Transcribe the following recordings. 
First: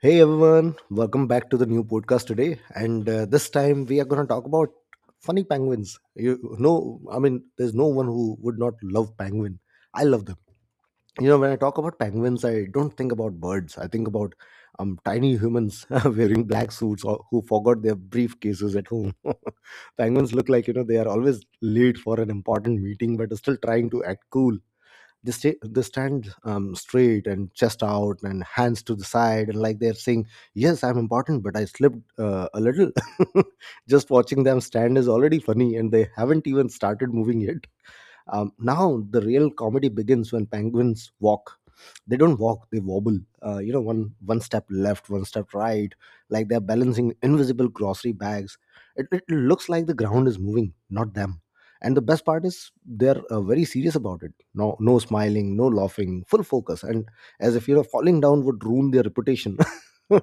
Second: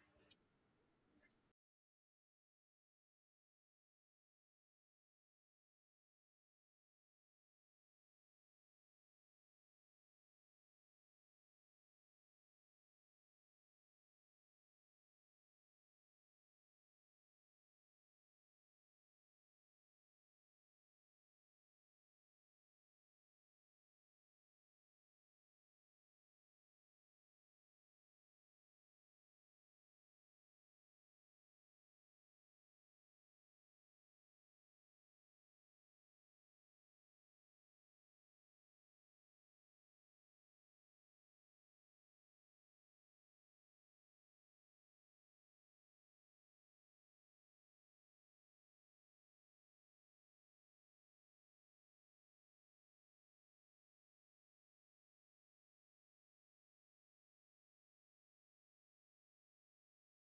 Hey everyone, welcome back to the new podcast today. And this time we are going to talk about funny penguins. You know, I mean, there's no one who would not love penguin. I love them. You know, when I talk about penguins, I don't think about birds. I think about tiny humans wearing black suits or who forgot their briefcases at home. Penguins look like, you know, they are always late for an important meeting, but are still trying to act cool. They stand straight, and chest out, and hands to the side, and like they're saying, "Yes, I'm important, but I slipped a little." Just watching them stand is already funny, and they haven't even started moving yet. Now the real comedy begins when penguins walk. They don't walk, they wobble. You know, one step left, one step right, like they're balancing invisible grocery bags. It looks like the ground is moving, not them. And the best part is they're very serious about it. No smiling, no laughing, full focus, and as if, you know, falling down would ruin their reputation.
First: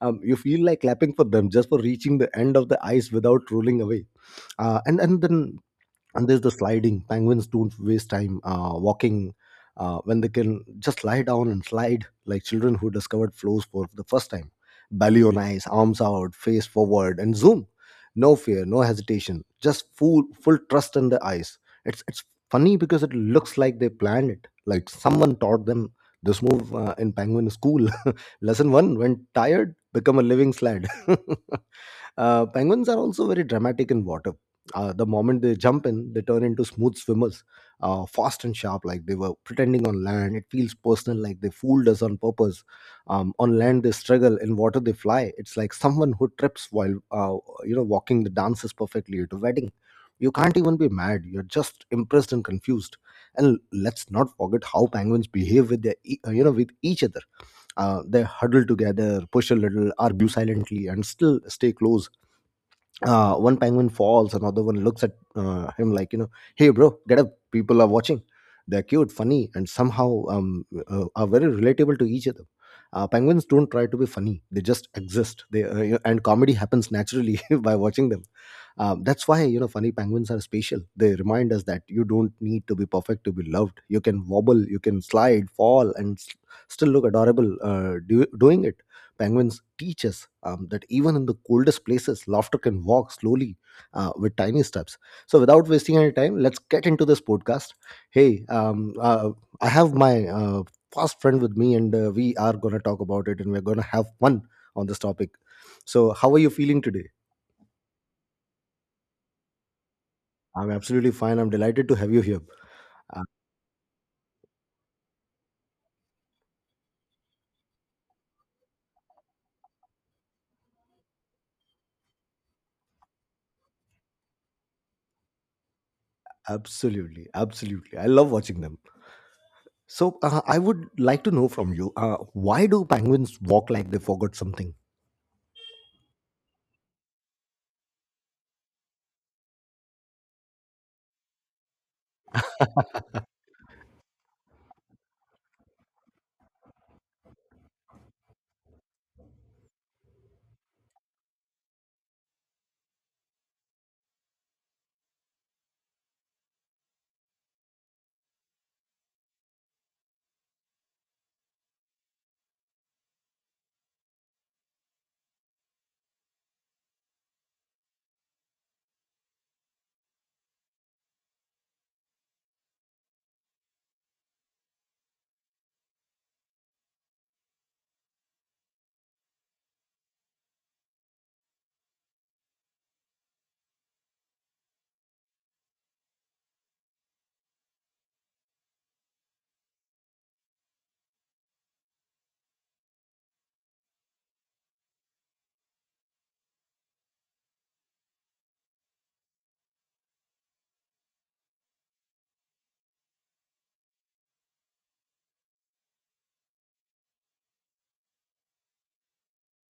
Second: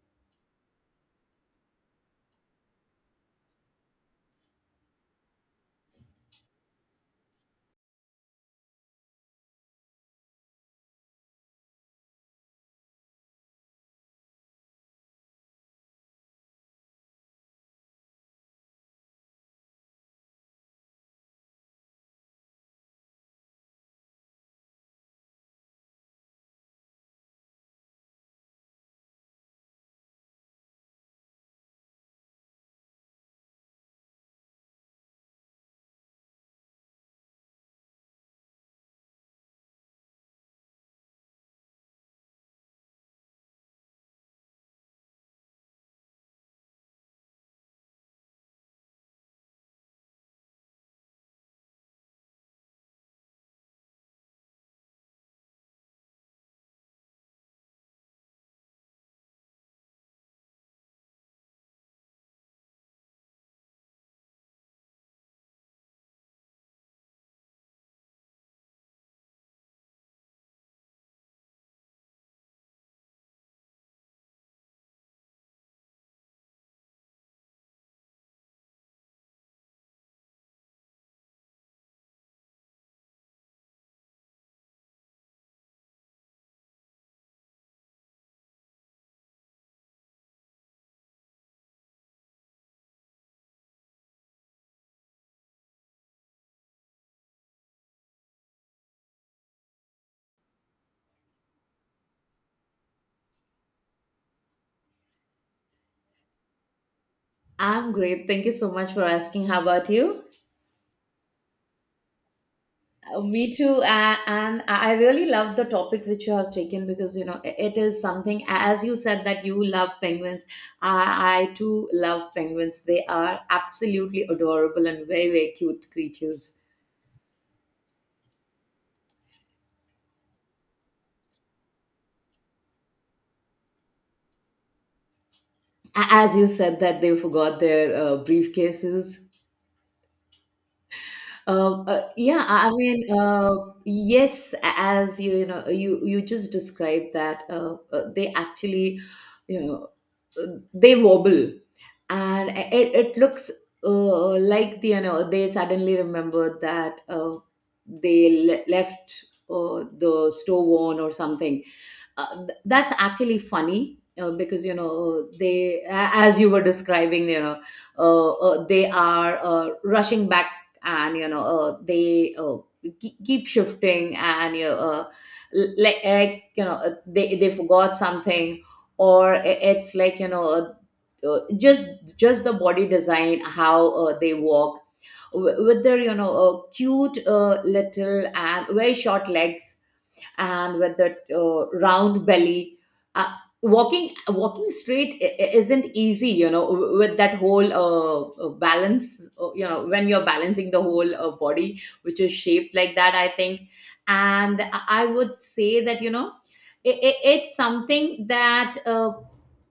You feel like clapping for them just for reaching the end of the ice without rolling away. Uh, and and then and there's the sliding. Penguins don't waste time walking when they can just lie down and slide like children who discovered flows for the first time. Belly on ice, arms out, face forward, and zoom. No fear, no hesitation, just full trust in the ice. It's funny because it looks like they planned it, like someone taught them this move in penguin school. Lesson 1, when tired, become a living sled. Penguins are also very dramatic in water. The moment they jump in, they turn into smooth swimmers, fast and sharp, like they were pretending on land. It feels personal, like they fooled us on purpose. On land, they struggle. In water, they fly. It's like someone who trips while you know walking, the dances perfectly at a wedding. You can't even be mad. You're just impressed and confused. And let's not forget how penguins behave you know, with each other. They huddle together, push a little, argue silently, and still stay close. One penguin falls, another one looks at him like, you know, "Hey, bro, get up, people are watching." They're cute, funny, and somehow are very relatable to each other. Penguins don't try to be funny, they just exist, and comedy happens naturally by watching them. That's why, you know, funny penguins are special. They remind us that you don't need to be perfect to be loved. You can wobble, you can slide, fall, and still look adorable doing it. Penguins teach us that even in the coldest places, laughter can walk slowly with tiny steps. So, without wasting any time, let's get into this podcast. Hey, I have my fast friend with me, and we are going to talk about it, and we're going to have fun on this topic. So, how are you feeling today? I'm great. Thank you so much for asking. How about you? I'm absolutely fine. I'm delighted to have you here. Uh, Me too. And I really love the topic which you have taken because, you know, it is something, as you said, that you love penguins. I too love penguins. They are absolutely adorable and very, very cute creatures. Absolutely, absolutely. I love watching them. So I would like to know from you, why do penguins walk like they forgot something? As you said, that they forgot their briefcases. Yeah, I mean, yes, as you just described that they actually, you know, they wobble, and it looks like the, you know, they suddenly remember that they left the stove on or something. That's actually funny because you know they as you were describing, they are rushing back, and they keep shifting, and like you know they forgot something, or it's like, you know, just the body design, how they walk with their, you know, cute little and very short legs, and with that round belly. Uh, Walking straight isn't easy, you know, with that whole balance. You know, when you're balancing the whole body, which is shaped like that, I think. And I would say that, you know, I it's something that. Uh,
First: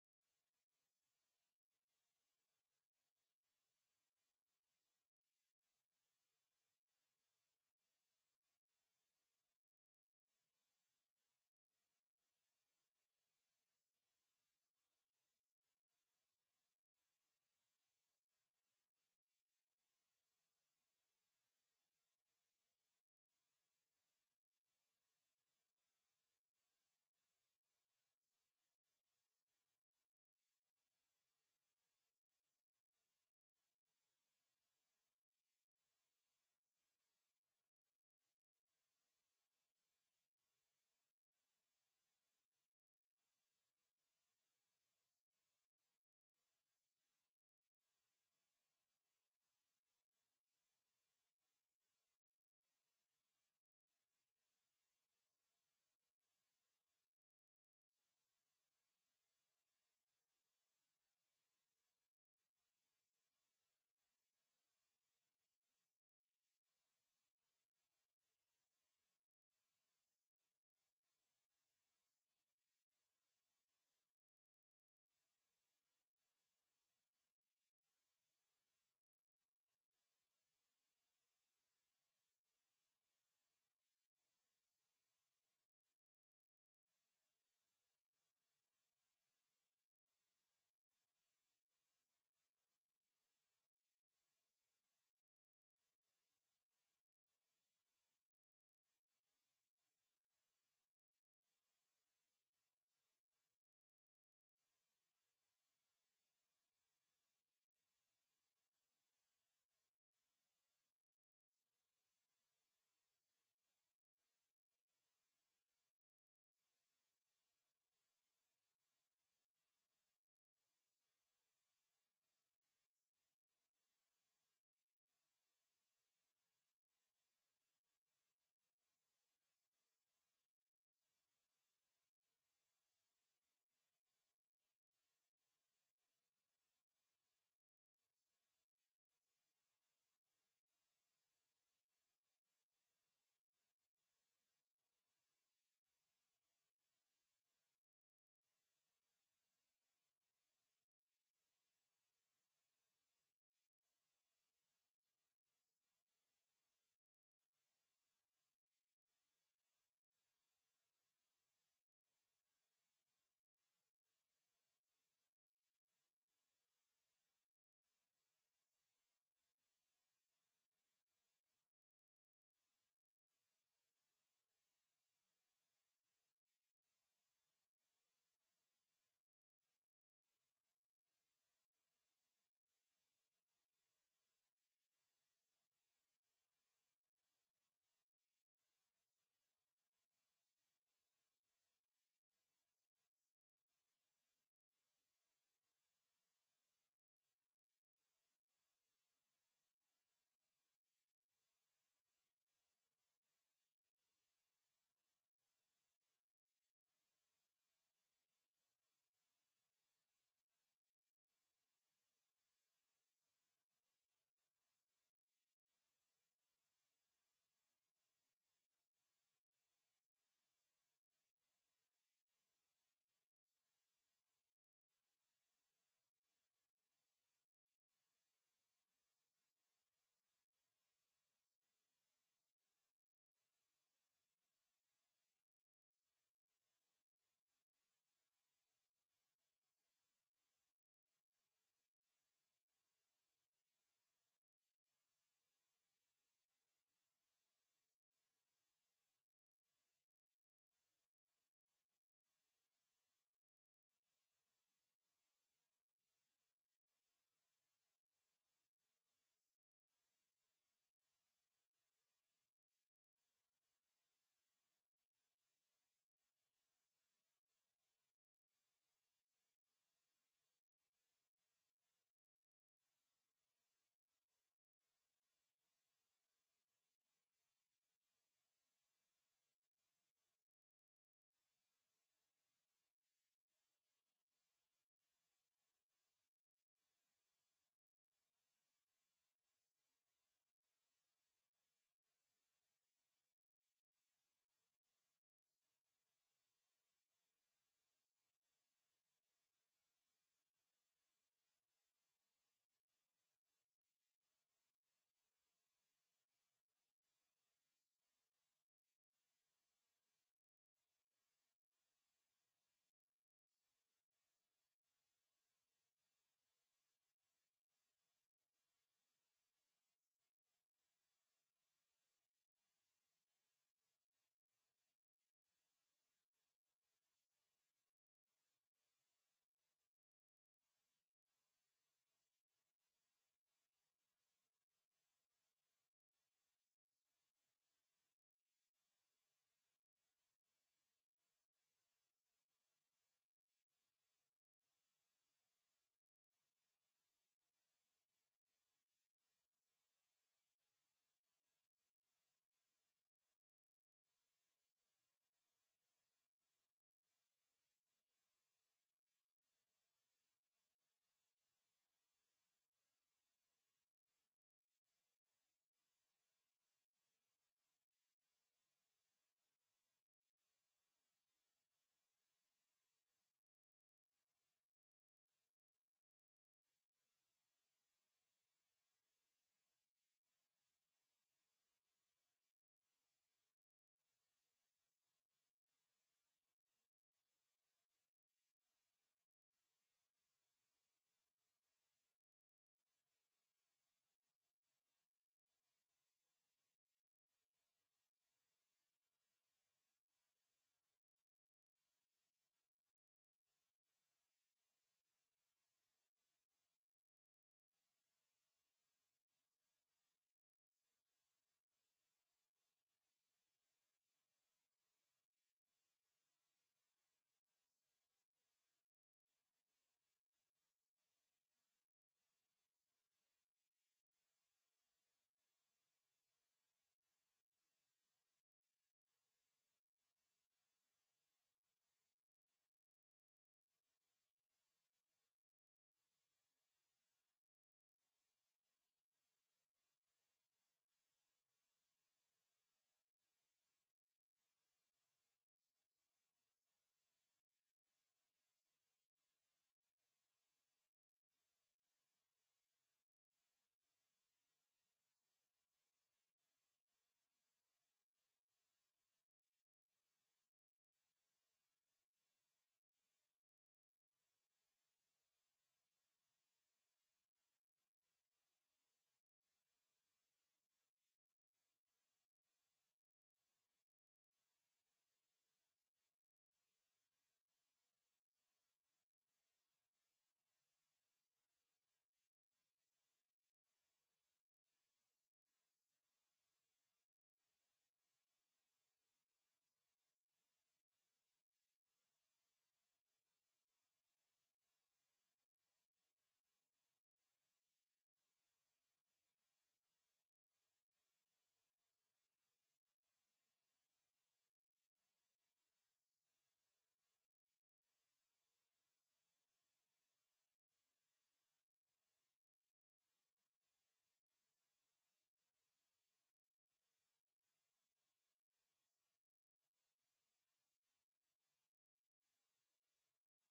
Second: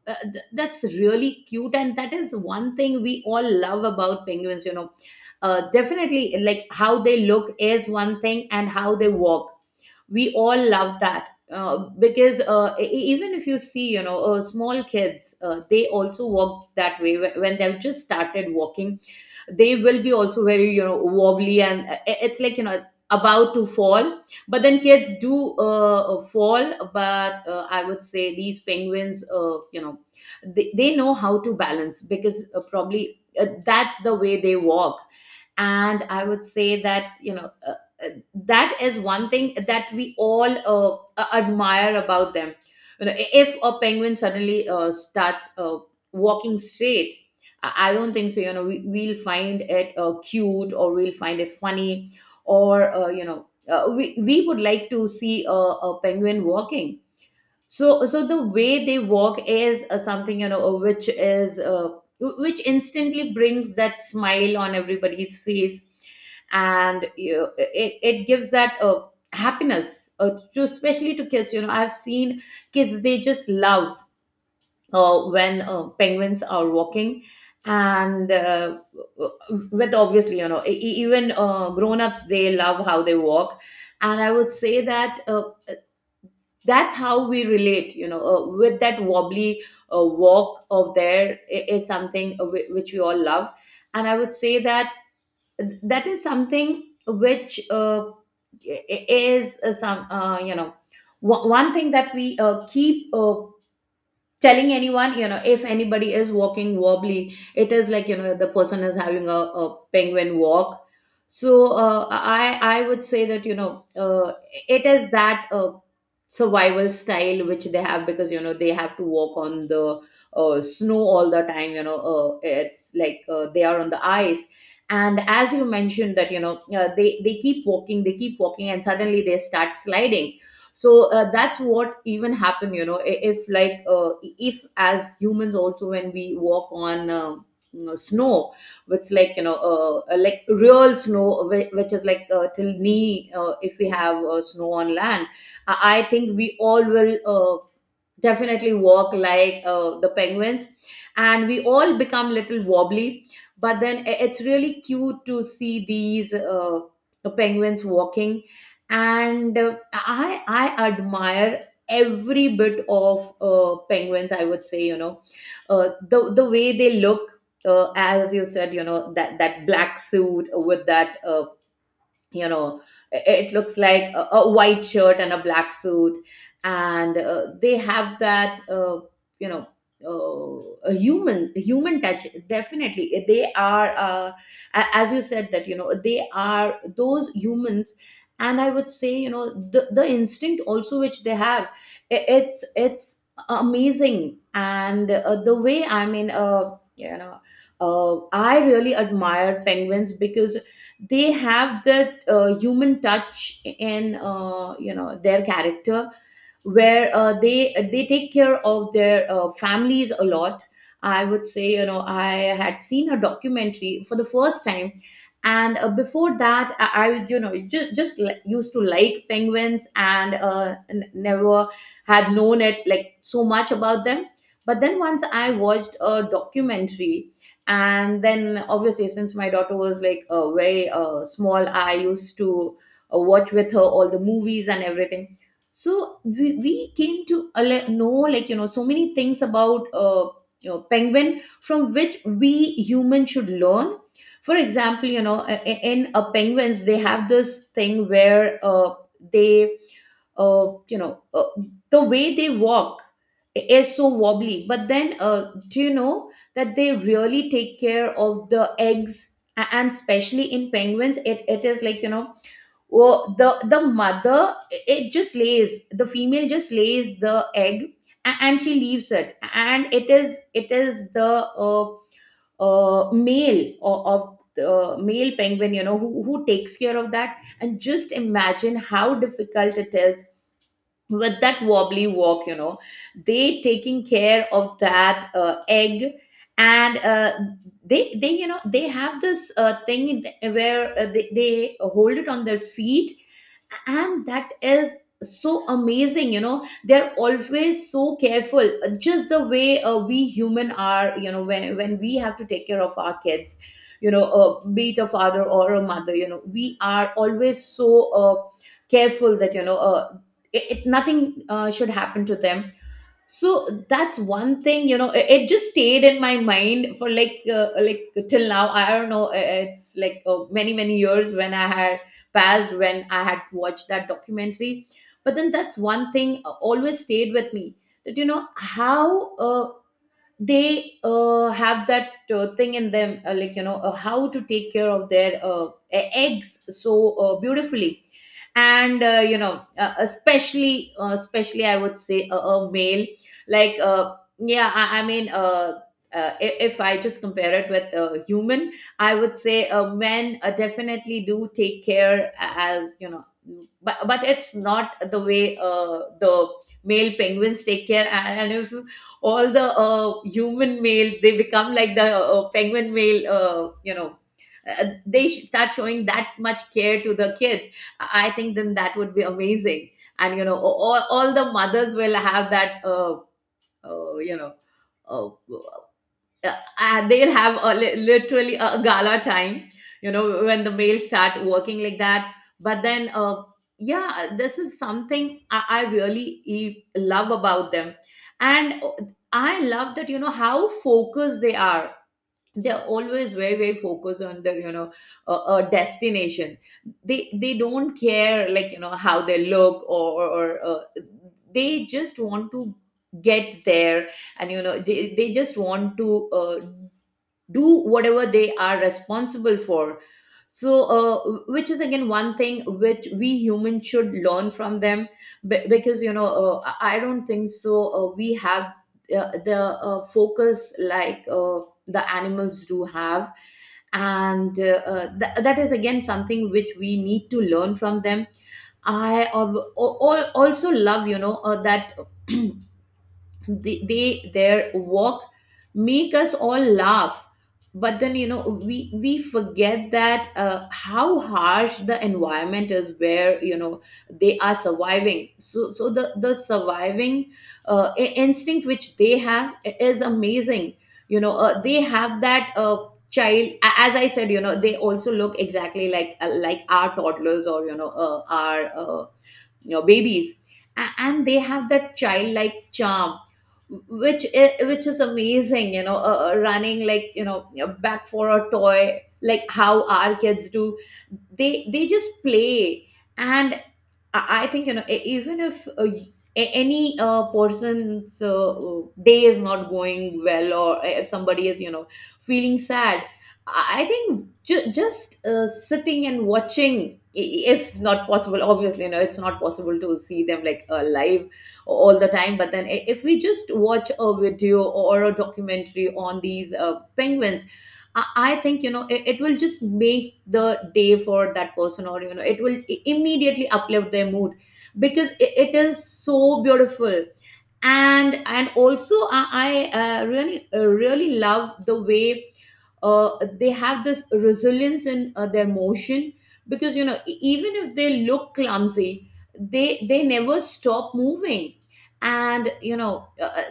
uh, th- That's really cute, and that is one thing we all love about penguins, you know. Definitely, like, how they look is one thing, and how they walk, we all love that because, even if you see, you know, small kids, they also walk that way Wh- when they've just started walking. They will be also very, you know, wobbly, and it's like, you know, about to fall, but then kids do fall. But I would say these penguins, you know, they know how to balance because, probably, that's the way they walk. And I would say that, you know, uh, that is one thing that we all admire about them. You know, if a penguin suddenly starts walking straight, I don't think so, you know, we'll find it cute, or we'll find it funny, or, we would like to see a penguin walking. So the way they walk is something, you know, which is, which instantly brings that smile on everybody's face. And, you know, it gives that happiness to, especially to kids. You know, I've seen kids, they just love when penguins are walking. And with obviously, you know, even grown-ups, they love how they walk. And I would say that that's how we relate, you know, with that wobbly walk of there is something, which we all love. And I would say that that is something which, is some you know, one thing that we keep telling anyone, you know, if anybody is walking wobbly, it is like, you know, the person is having a penguin walk. So I would say that, you know, it is that survival style which they have because, you know, they have to walk on the snow all the time. You know, it's like they are on the ice. And as you mentioned that, you know, they keep walking, and suddenly they start sliding. So that's what even happened, you know, if as humans also, when we walk on you know, snow, which, like, you know, like real snow, which is like till knee, if we have snow on land, I think we all will definitely walk like the penguins, and we all become little wobbly. But then it's really cute to see these penguins walking. And I admire every bit of penguins, I would say. You know, the way they look, as you said, you know, that that black suit with that, you know it looks like a white shirt and a black suit and they have that you know a human touch. Definitely, they are, as you said, that, you know, they are those humans. And I would say, you know, the instinct also which they have, it's amazing. And the way, I mean, I really admire penguins because they have that human touch in, you know, their character, where they take care of their families a lot. I would say, you know, I had seen a documentary for the first time, and before that, I, you know, used to like penguins, and n- never had known it, like, so much about them. But then once I watched a documentary, and then obviously, since my daughter was, like, very small, I used to watch with her all the movies and everything. So we came to know, like, you know, so many things about, you know, penguin, from which we humans should learn. For example, you know, in penguins, they have this thing where they you know, the way they walk is so wobbly, but then do you know that they really take care of the eggs? And especially in penguins, it is like, you know, well, the mother, it just lays, the female just lays the egg, and she leaves it, and it is the, male of the, male penguin, you know, who takes care of that. And just imagine how difficult it is with that wobbly walk, you know, they taking care of that egg. And they you know, they have this thing where, they hold it on their feet. And that is so amazing. You know, they're always so careful, just the way we human are, you know, when we have to take care of our kids. You know, be it a father or a mother, you know, we are always so careful that, you know, it nothing should happen to them. So that's one thing, you know, it just stayed in my mind for, like, till now. I don't know, it's like, many, many years when I had passed, when I had watched that documentary. But then that's one thing always stayed with me, that, you know, how they have that thing in them, like, you know, how to take care of their, eggs so beautifully. And, especially, I would say, a male, like, yeah, I mean, if I just compare it with a human, I would say, men definitely do take care, as you know, but it's not the way the male penguins take care. And if all the human male they become like the penguin male, start showing that much care to the kids, I think then that would be amazing. And you know all the mothers will have that, uh, you know uh, they'll have literally a gala time, you know, when the males start working like that. But then, yeah, this is something I really love about them. And I love that, you know, how focused they are. They're always very, very focused on their, you know, destination. They don't care, like, you know, how they look, or they just want to get there. And you know, they just want to do whatever they are responsible for. So, which is again one thing which we humans should learn from them. Be- because you know, I don't think so, we have the focus like the animals do have. And that is again something which we need to learn from them. I also love, you know, that they their work make us all laugh. But then, you know, we forget that, how harsh the environment is, where you know they are surviving, so the surviving instinct which they have is amazing. You know, they have that, as I said, you know, they also look exactly like, like our toddlers, or you know, our your babies. And they have that childlike charm, which is amazing, you know, running, like, you know, back for a toy, like how our kids do. They just play. And I think, you know, even if, any person's day is not going well, or if somebody is, you know, feeling sad, I think just sitting and watching, if not possible, obviously, you know, it's not possible to see them, like, live all the time, but then if we just watch a video or a documentary on these penguins, I think, you know, it will just make the day for that person, or you know, it will immediately uplift their mood, because it is so beautiful. And also, I really, really love the way uh, they have this resilience in their motion, because you know, even if they look clumsy, they never stop moving. And you know,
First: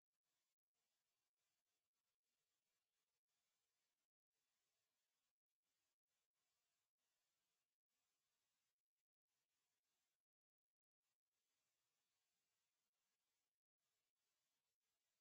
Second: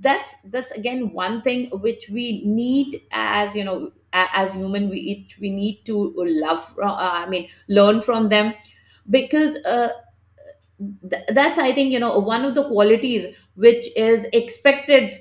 that's again one thing which we need, as you know, as human, we need to love from, I mean, learn from them. Because that's, I think, you know, one of the qualities which is expected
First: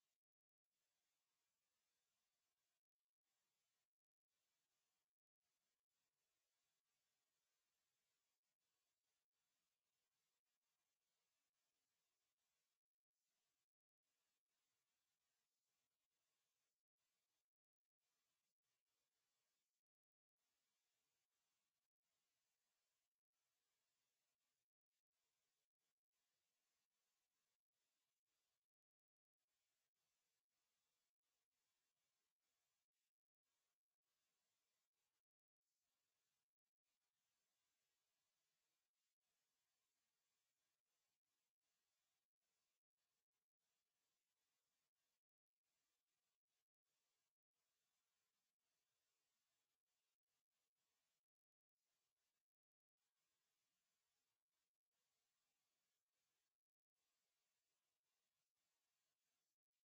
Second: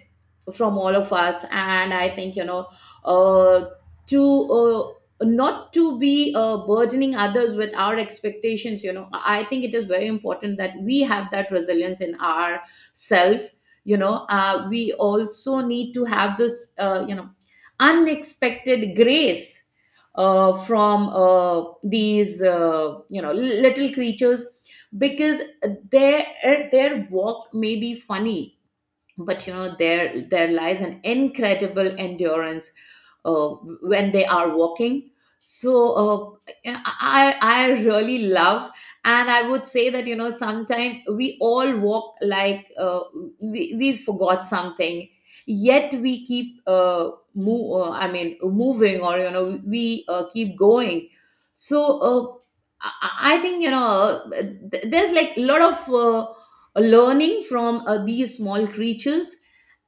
from all of us. And I think, you know, uh, to, uh, not to be burdening others with our expectations, you know, I think it is very important that we have that resilience in our self. You know, we also need to have this, you know, unexpected grace, from, these, you know, little creatures, because their their walk may be funny, but you know, there lies an incredible endurance uh, when they are walking. So, you know, I really love. And I would say that, you know, sometimes we all walk like, we forgot something, yet we keep, move I mean moving, or you know, we keep going. So, I think, you know, there's like a lot of learning from these small creatures.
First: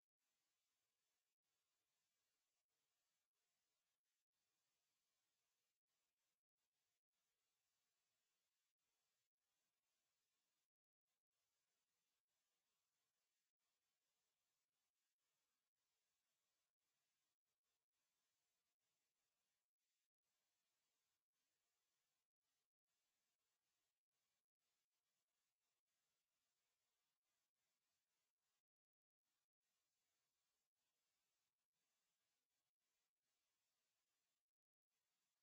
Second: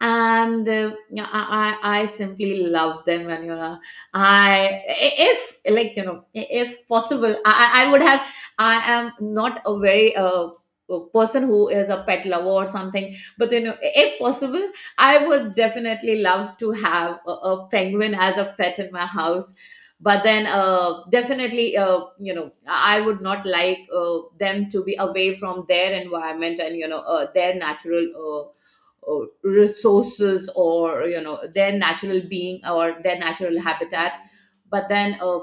And yeah, I simply love them. And you know, I if like you know, if possible, I would have, I am not a very, a person who is a pet lover or something, but you know, if possible, I would definitely love to have a penguin as a pet in my house. But then, definitely, you know, I would not like them to be away from their environment, and you know, their natural, resources, or you know, their natural being, or their natural habitat. But then,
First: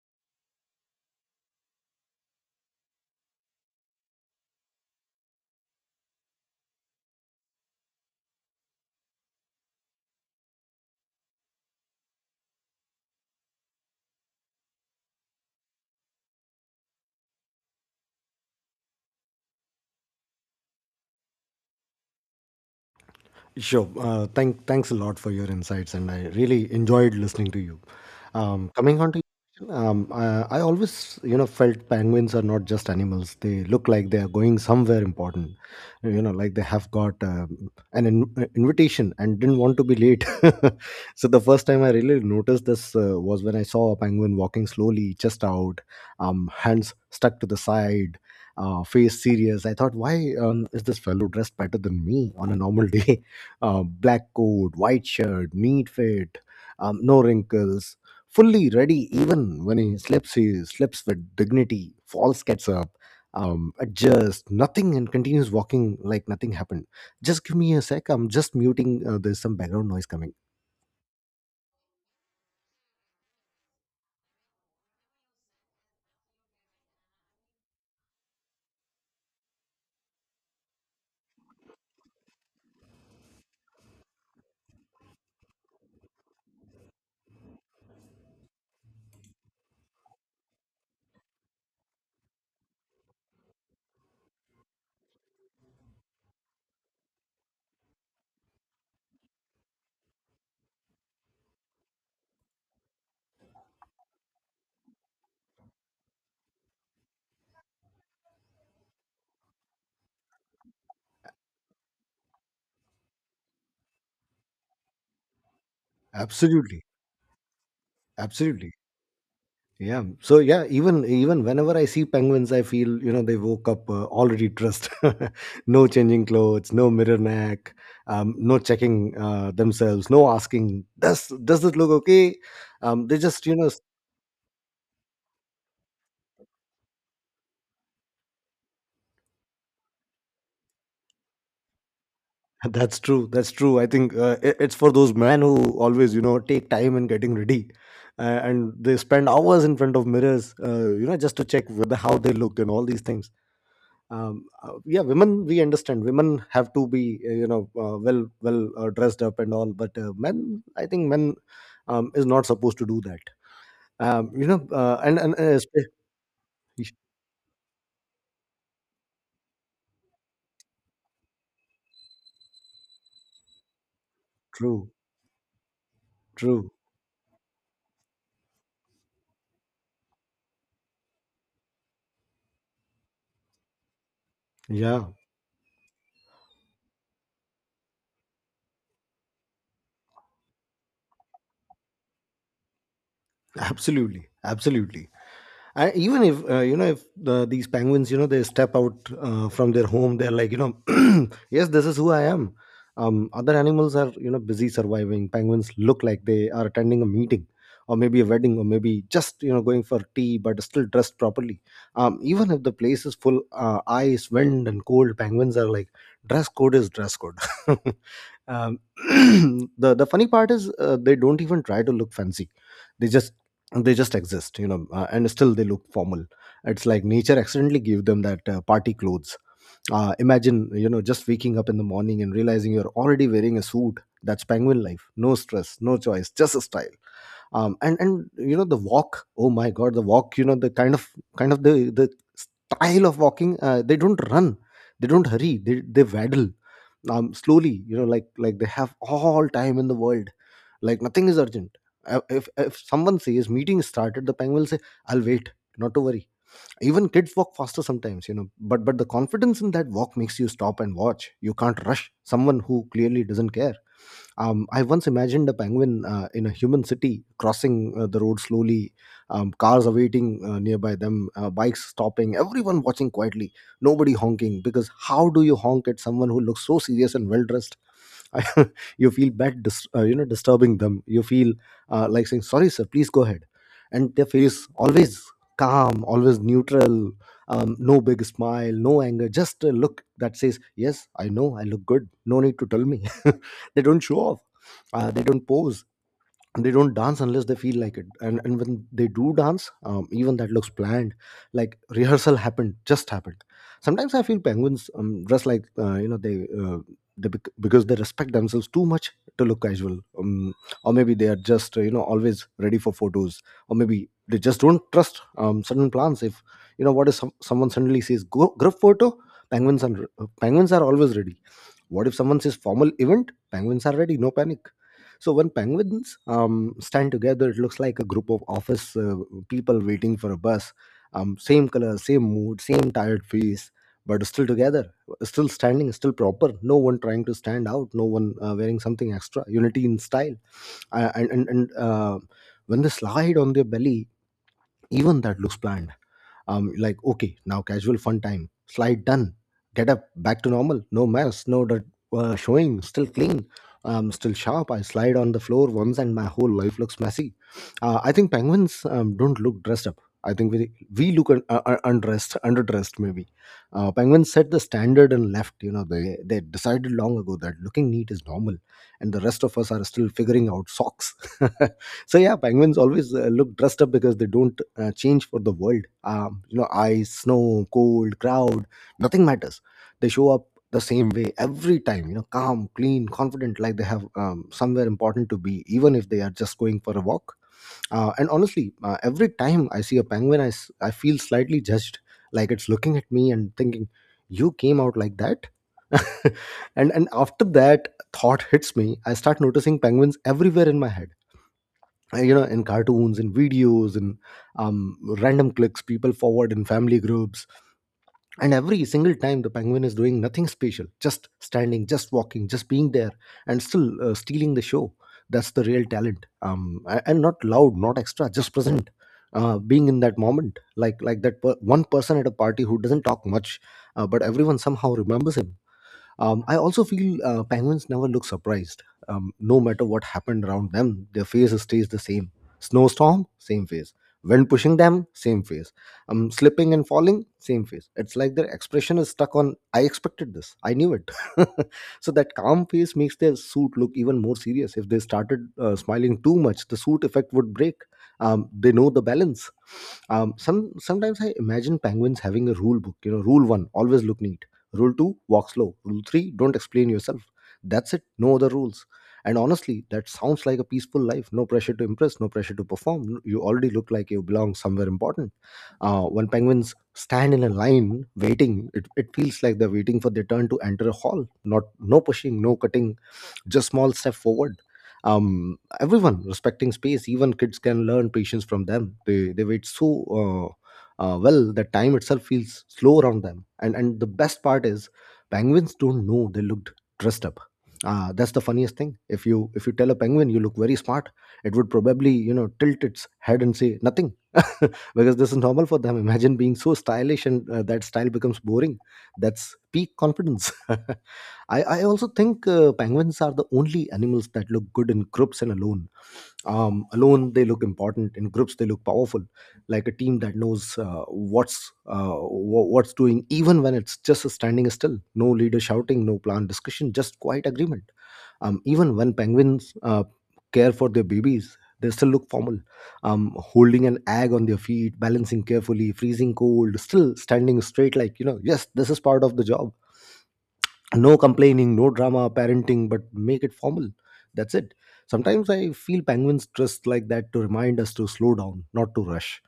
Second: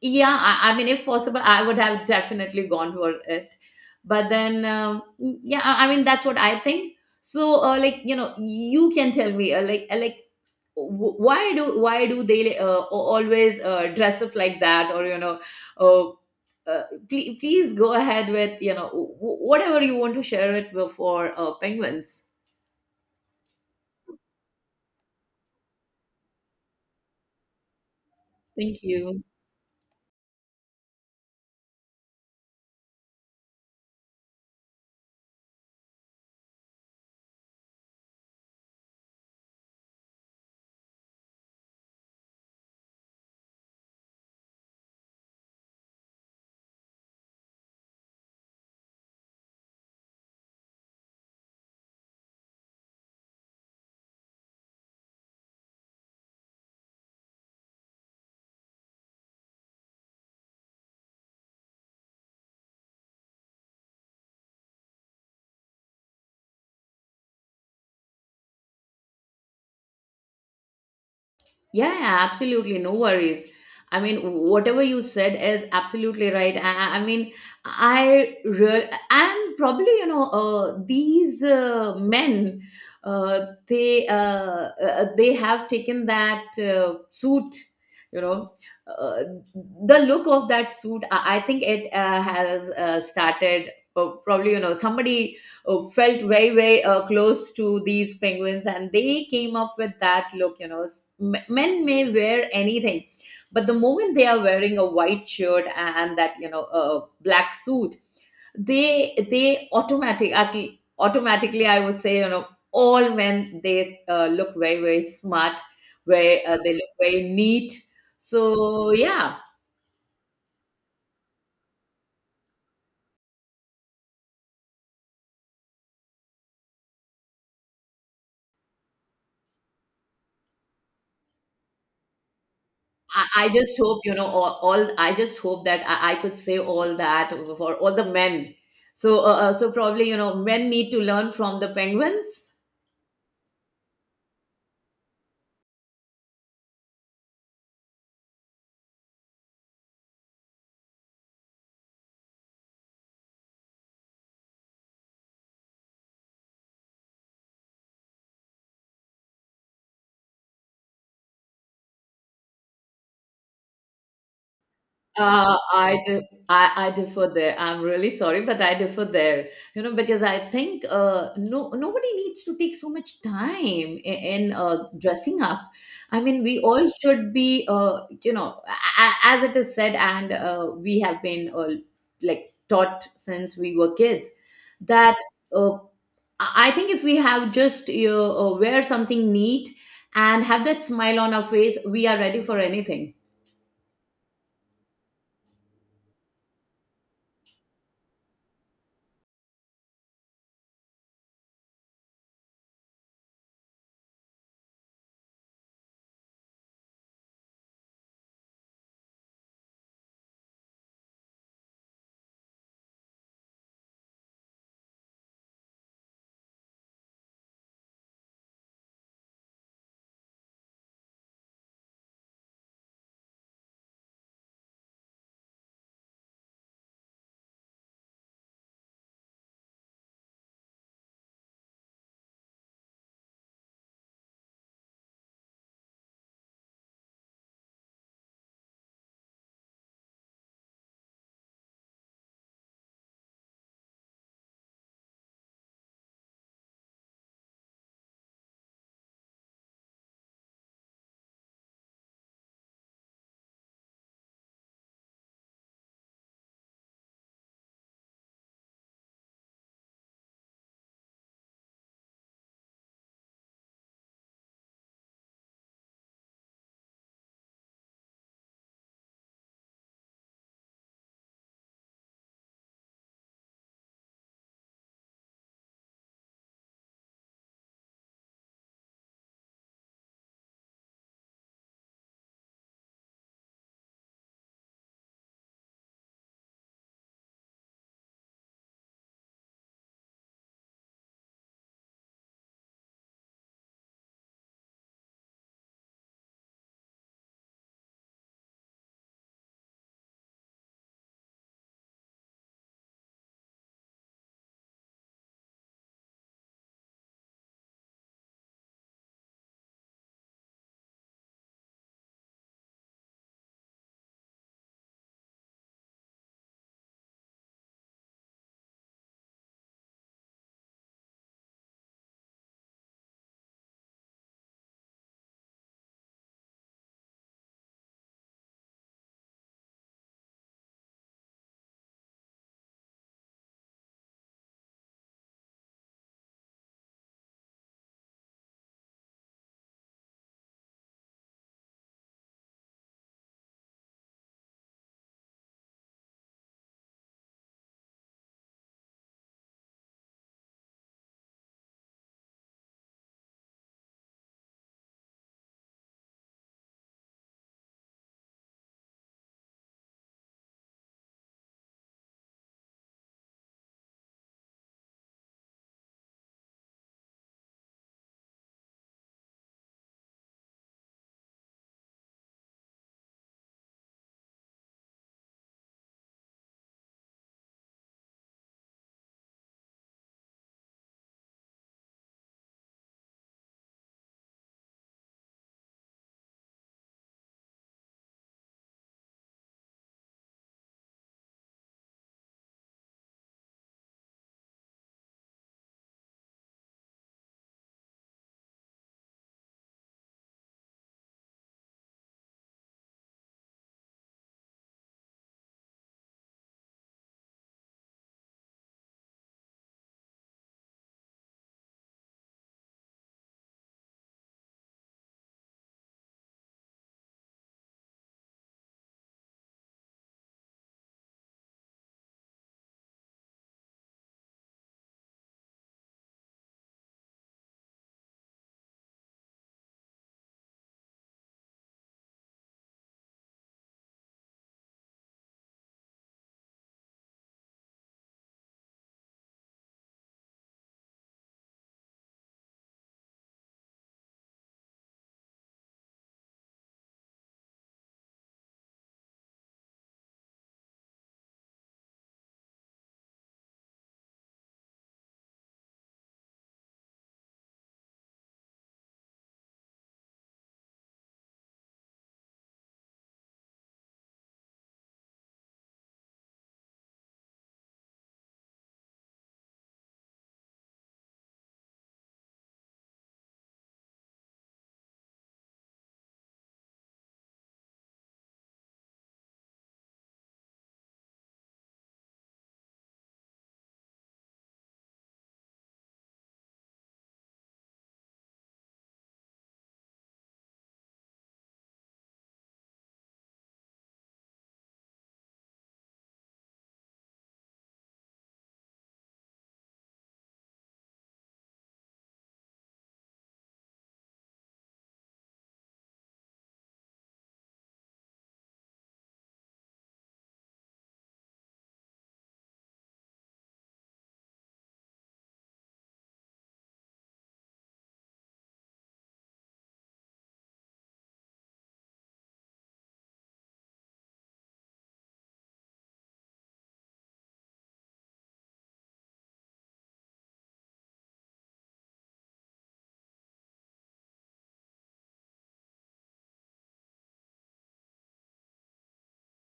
yeah, I mean, if possible I would have definitely gone for it. But then, yeah, I mean, that's what I think. So, like you know, you can tell me, why do, why do they, always, dress up like that, or you know, uh, uh, please, please go ahead with, you know, whatever you want to share it with for penguins. Sure. Thanks a lot for your insights, and I really enjoyed listening to you. Thank Coming on to you. I always, you know, felt penguins are not just animals. They look like they are going somewhere important. You know, like they have got an invitation and didn't want to be late. So the first time I really noticed this was when I saw a penguin walking slowly, chest out, hands stuck to the side. Face serious. I thought, why is this fellow dressed better than me on a normal day? Black coat, white shirt, neat fit, no wrinkles, fully ready. Even when he slips with dignity. Falls, gets up, adjusts, nothing, and continues walking like nothing happened. Just give me a sec. I'm just muting. There's some background noise coming. Yeah, absolutely. No worries. I mean, whatever you said is absolutely right. I mean, I real and probably you know, these men, uh, they uh, they have taken that suit, you know, uh, the look of that suit. I think it has started. Probably you know, somebody felt very, very close to these penguins, and they came up with that look. You know, men may wear anything, but the moment they are wearing a white shirt and that, you know, black suit, they automatically, I would say, you know, all men, they look very, very smart, very, they Absolutely, look very neat. absolutely. So yeah, Yeah. So yeah, even whenever I see penguins, I feel, you know, they woke up already dressed. No changing clothes, no mirror neck, no checking themselves, no asking, does this look okay? They just, I you know just s- hope, you know, all I just hope that I could say all that for all the men. So, probably, you know, men need to learn from the penguins. That's true. That's true. I think it's for those men who always, you know, take time in getting ready, and they spend hours in front of mirrors, you know, just to check whether how they look and all these things. Yeah, women, we understand, women have to be you know, well dressed up and all, but men, I think, men is not supposed to do that. um, you know uh, and and uh, Uh, espe- I, do, I differ there. I'm really sorry, but I differ there. You know, because I think, no nobody needs to take so much time in True. dressing up. I mean, we True. all should be, you know, as it is said, and we have been, like, taught since we were kids Yeah. that, uh, I think if we have just, you know, wear something neat, and have that smile on our face, we are ready for anything. Absolutely, absolutely. Even if you know, if these penguins, you know, they step out from their home, they're like, you know, "Yes, this is who I am." Other animals are, you know, busy surviving. Penguins look like they are attending a meeting, or maybe a wedding, or maybe just, you know, going for tea, but still dressed properly. Even if the place is full ice, wind, and cold, penguins are like, dress code is dress code. um, the funny part is, they don't even try to look fancy. They just they just exist, you know, and still they look formal. It's like nature accidentally gave them that party clothes. Imagine, you know, just waking up in the morning and realizing you're already wearing a suit. That's penguin life. No stress, no choice, just a style. And you know, the walk, oh my god, the walk, you know, the kind of the style of walking. They don't run, they don't hurry, they waddle slowly, you know, like they have all time in the world, like nothing is urgent. If someone says meeting started, the penguin will say, I'll wait, not to worry. Even kids walk faster sometimes, you know, but the confidence in that walk makes you stop and watch. You can't rush someone who clearly doesn't care. I once imagined a penguin in a human city crossing the road slowly, cars awaiting nearby them, bikes stopping, everyone watching quietly, nobody honking. Because how do you honk at someone who looks so serious and well dressed? I, you feel bad, you know, disturbing them. You feel like saying, "Sorry, sir, please go ahead." And their face always calm, always neutral, no big smile, no anger, just a look that says, "Yes, I know, I look good. No need to tell me." They don't show off, they don't pose, and they don't dance unless they feel like it. And, when they do dance, even that looks planned, like rehearsal happened, just happened. Sometimes I feel penguins, dress like, you know, because they respect themselves too much to look casual. Or maybe they are just, you know, always ready for photos. Or maybe they just don't trust certain plans. If, you know, what if someone suddenly says, "Group photo," penguins are, always ready. What if someone says, formal event? Penguins are ready, no panic. So when penguins stand together, it looks like a group of office people waiting for a bus. Same color, same mood, same tired face, but still together, still standing, still proper. No one trying to stand out, no one wearing something extra. Unity in style. And when they slide on their belly, even that looks planned, like okay, now casual fun time, slide done, get up, back to normal, no mess, no dirt, showing still clean, still sharp. I slide on the floor once and my whole life looks messy. I think penguins don't look dressed up. I think we look un- undressed underdressed maybe. Penguins set the standard and left. You know, they decided long ago that looking neat is normal, and the rest of us are still figuring out socks. So yeah, penguins always look dressed up because they don't change for the world. You know, ice, snow, cold, crowd, nothing matters. They show up the same way every time. You know, calm, clean, confident, like they have somewhere important to be, even if they are just going for a walk. And honestly, every time I see a penguin, I feel slightly judged, like it's looking at me and thinking, "You came out like that." And after that thought hits me, I start noticing penguins everywhere in my head, you know, in cartoons, in videos, in random clicks people forward in family groups. And every single time the penguin is doing nothing special, just standing, just walking, just being there, and still stealing the show. That's the real talent, and not loud, not extra, just present, being in that moment, like one person at a party who doesn't talk much, but everyone somehow remembers him. I also feel penguins never look surprised. No matter what happened around them, their face stays the same. Snowstorm, same face. Wind pushing them, same face. Slipping and falling, same face. It's like their expression is stuck on, I expected this, I knew it. So that calm face makes their suit look even more serious. If they started smiling too much, the suit effect would break. They know the balance. Sometimes I imagine penguins having a rule book. You know, rule one: always look neat. Rule two, walk slow. Rule three, don't explain yourself. That's it, no other rules. And honestly, that sounds like a peaceful life. No pressure to impress, no pressure to perform. You already look like you belong somewhere important. When penguins stand in a line waiting, it feels like they're waiting for their turn to enter a hall. Not no pushing, no cutting, just small step forward. Everyone respecting space, even kids can learn patience from them. They wait so uh, well, that time itself feels slow around them. And the best part is, penguins don't know they looked dressed up. That's the funniest thing. If you tell a penguin you look very smart, it would probably, you know, tilt its head and say nothing. Because this is normal for them. Imagine being so stylish and that style becomes boring. That's peak confidence. I also think penguins are the only animals that look good in groups and alone. Alone, they look important. In groups, they look powerful, like a team that knows what's doing, even when it's just standing still. No leader shouting, no planned discussion, just quiet agreement. Even when penguins care for their babies, they still look formal, holding an egg on their feet, balancing carefully, freezing cold, still standing straight, like, you know, yes, this is part of the job. No complaining, no drama, parenting but make it formal. That's it. Sometimes I feel penguins dressed like that to remind us to slow down, not to rush,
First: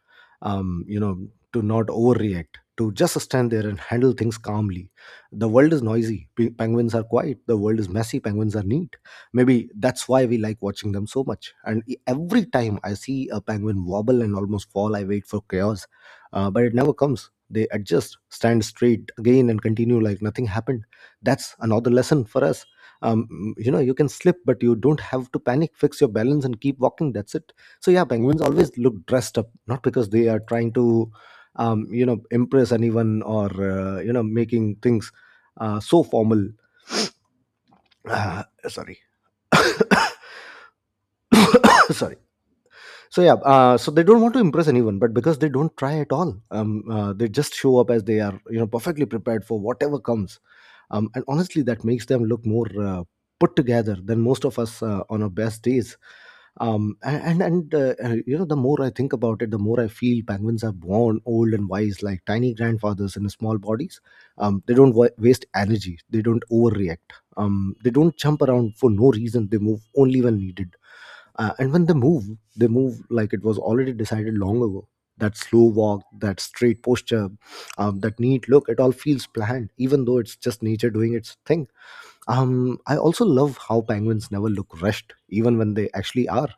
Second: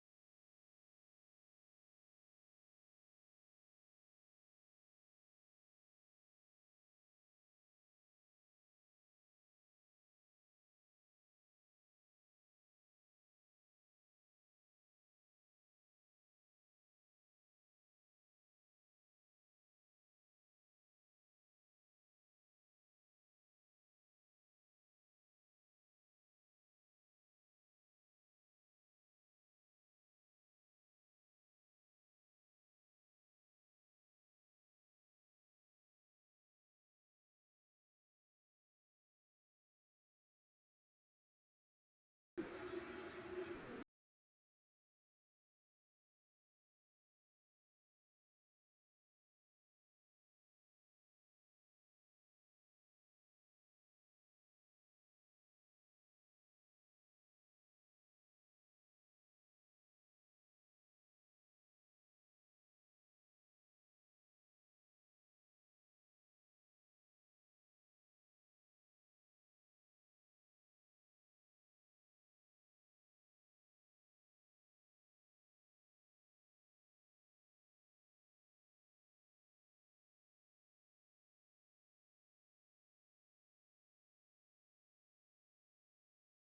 um, you know to not overreact, to just stand there and handle things calmly. The world is noisy, penguins are quiet. The world is messy, penguins are neat. Maybe that's why we like watching them so much. And every time I see a penguin wobble and almost fall, I wait for chaos, but it never comes. They adjust, stand straight again, and continue like nothing happened. That's another lesson for us. You know, you can slip but you don't have to panic, fix your balance and keep walking. That's it. So yeah, penguins always look dressed up, not because they are trying to, you know, impress anyone, or, you know, making things, so formal. uh, Sorry. Sorry. So yeah, so they don't want to impress anyone, but because they don't try at all. They just show up as they are, you know, perfectly prepared for whatever comes. And honestly, that makes them look more put together than most of us on our best days. And You know, the more I think about it, the more I feel penguins are born old and wise, like tiny grandfathers in small bodies. They don't waste energy. They don't overreact. They don't jump around for no reason. They move only when needed, and when they move, they move like it was already decided long ago. That slow walk, that straight posture, that neat look, it all feels planned even though it's just nature doing its thing. I also love how penguins never look rushed, even when they actually are.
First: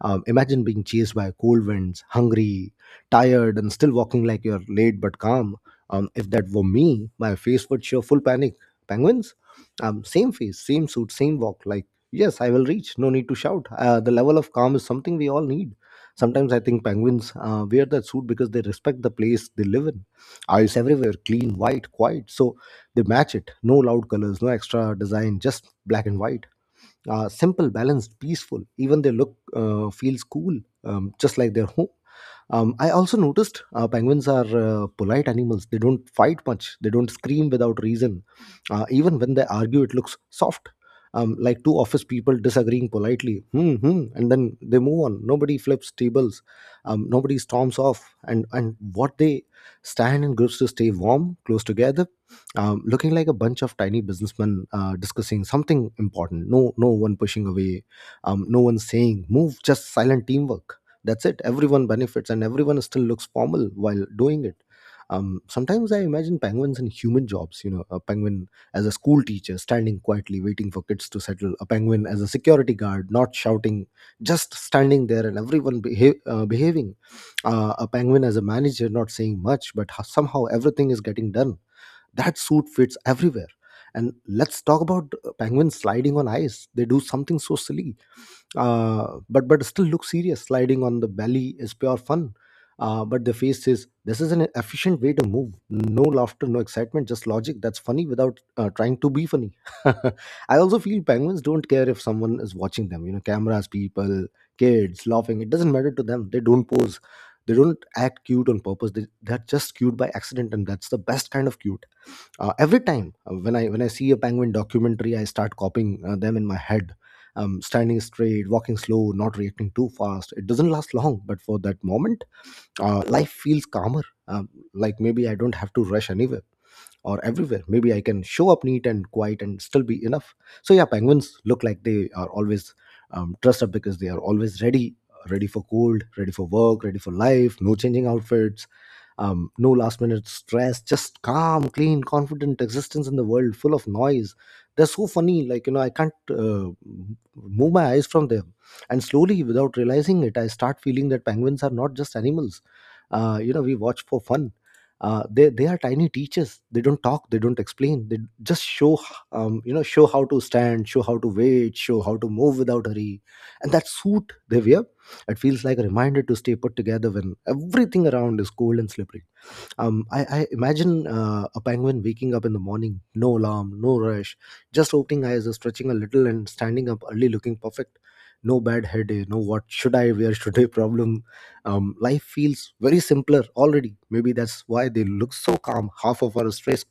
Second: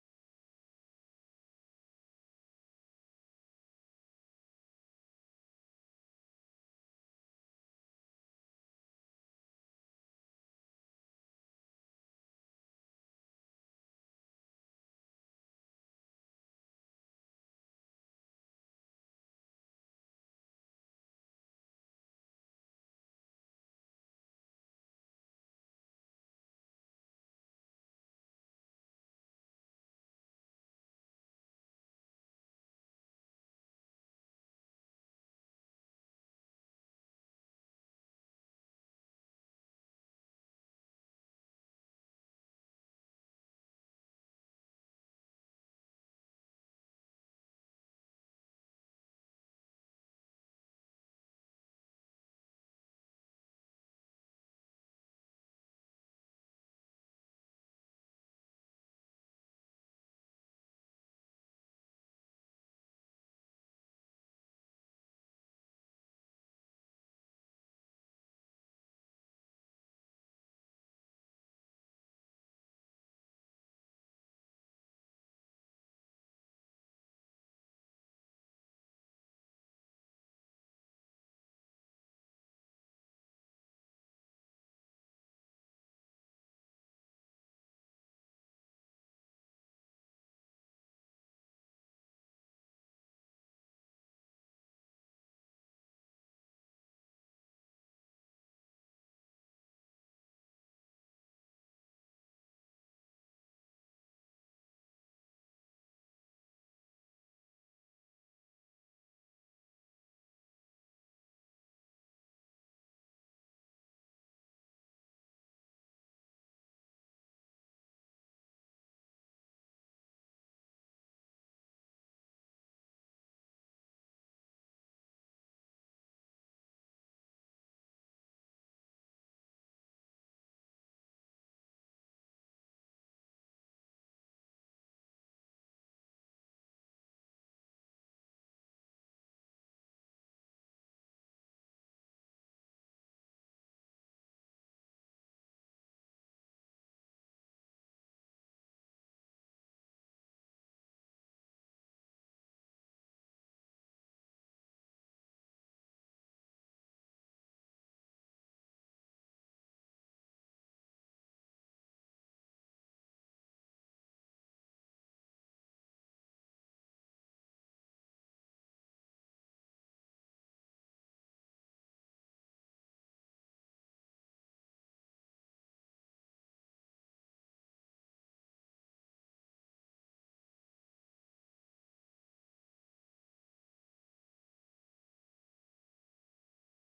Imagine being chased by cold winds, hungry, tired, and still walking like you're late but calm. If that were me, my face would show full panic. Penguins, same face, same suit, same walk. Like, yes, I will reach. No need to shout. The level of calm is something we all need. Sometimes I think penguins wear that suit because they respect the place they live in. Eyes everywhere, clean, white, quiet. So they match it. No loud colors, no extra design, just black and white. Simple, balanced, peaceful. Even they look feels cool, just like their home. I also noticed penguins are polite animals. They don't fight much. They don't scream without reason. Even when they argue, it looks soft, like two office people disagreeing politely. Hmm, hmm, and then they move on. Nobody flips tables. Nobody storms off. And what they stand in groups to stay warm, close together, looking like a bunch of tiny businessmen discussing something important. No, No one pushing away. No one saying move. Just silent teamwork. That's it, everyone benefits and everyone still looks formal while doing it. Sometimes I imagine penguins in human jobs. You know, a penguin as a school teacher standing quietly waiting for kids to settle, a penguin as a security guard not shouting, just standing there and everyone behaving, a penguin as a manager not saying much but somehow everything is getting done. That suit fits everywhere. And let's talk about penguins sliding on ice. They do something so silly, but still look serious. Sliding on the belly is pure fun, but the face says this is an efficient way to move. No laughter, no excitement, just logic. That's funny without trying to be funny. I also feel penguins don't care if someone is watching them. You know, cameras, people, kids laughing, it doesn't matter to them. They don't pose, they don't act cute on purpose. They're just cute by accident, and that's the best kind of cute. Every time when I see a penguin documentary, I start copying them in my head. Standing straight, walking slow, not reacting too fast. It doesn't last long, but for that moment, life feels calmer, like maybe I don't have to rush anywhere or everywhere. Maybe I can show up neat and quiet and still be enough. So yeah, penguins look like they are always, dressed up because they are always ready. Ready for cold, ready for work, ready for life, no changing outfits, no last minute stress, just calm, clean, confident existence in the world full of noise. They're so funny, like, you know, I can't, move my eyes from them. And slowly, without realizing it, I start feeling that penguins are not just animals you know we watch for fun. They are tiny teachers. They don't talk, they don't explain, they just show, you know, show how to stand, show how to wait, show how to move without hurry. And that suit they wear, it feels like a reminder to stay put together when everything around is cold and slippery. I imagine a penguin waking up in the morning, no alarm, no rush, just opening eyes, stretching a little, and standing up early looking perfect. No bad headache, no what should I wear today problem. Life feels very simpler already. Maybe that's why they look so calm. Half of our stress,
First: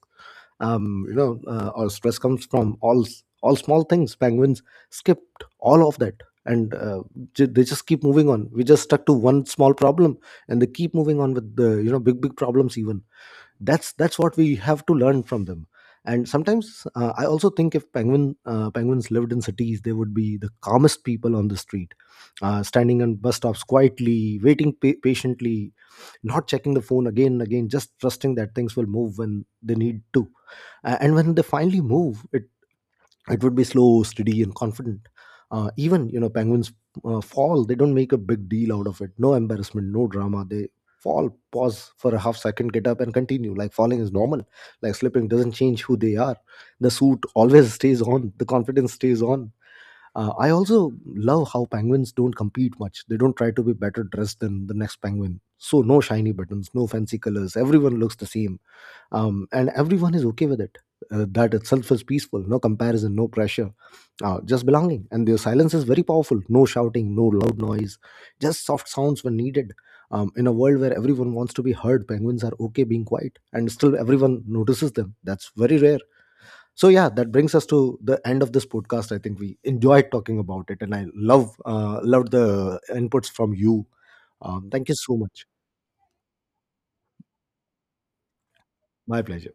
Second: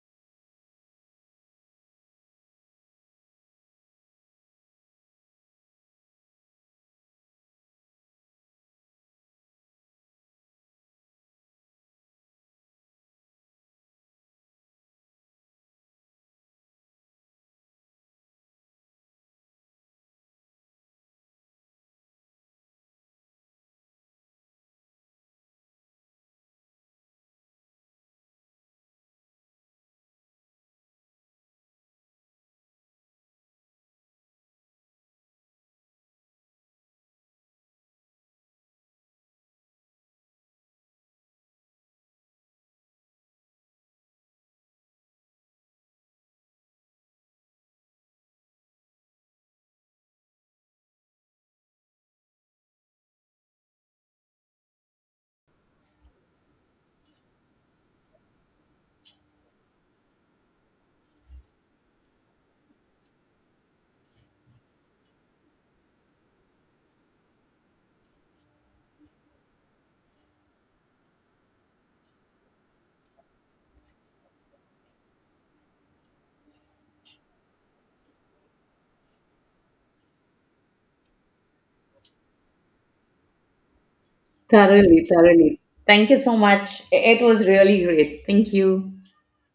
our stress comes from all small things. Penguins skipped all of that, and they just keep moving on. We just stuck to one small problem, and they keep moving on with the, you know, big big problems even. That's what we have to learn from them. And sometimes, I also think if penguins lived in cities, they would be the calmest people on the street, standing on bus stops quietly, waiting patiently, not checking the phone again and again, just trusting that things will move when they need to. And when they finally move, it would be slow, steady, and confident. Even, you know, penguins fall, they don't make a big deal out of it. No embarrassment, no drama. They fall, pause for a half second, get up and continue like falling is normal, like slipping doesn't change who they are. The suit always stays on, the confidence stays on. I also love how penguins don't compete much. They don't try to be better dressed than the next penguin. So no shiny buttons, no fancy colors, everyone looks the same, and everyone is okay with it. That itself is peaceful, no comparison, no pressure, just belonging. And their silence is very powerful, no shouting, no loud noise, just soft sounds when needed. In a world where everyone wants to be heard, penguins are okay being quiet, and still everyone notices them. That's very rare. So yeah, that brings us to the end of this podcast. I think we enjoyed talking about it and I love, loved the inputs from you. Thank you Thoroughly, so much. thoroughly. Thank you so much. It was really great. Thank you. My pleasure.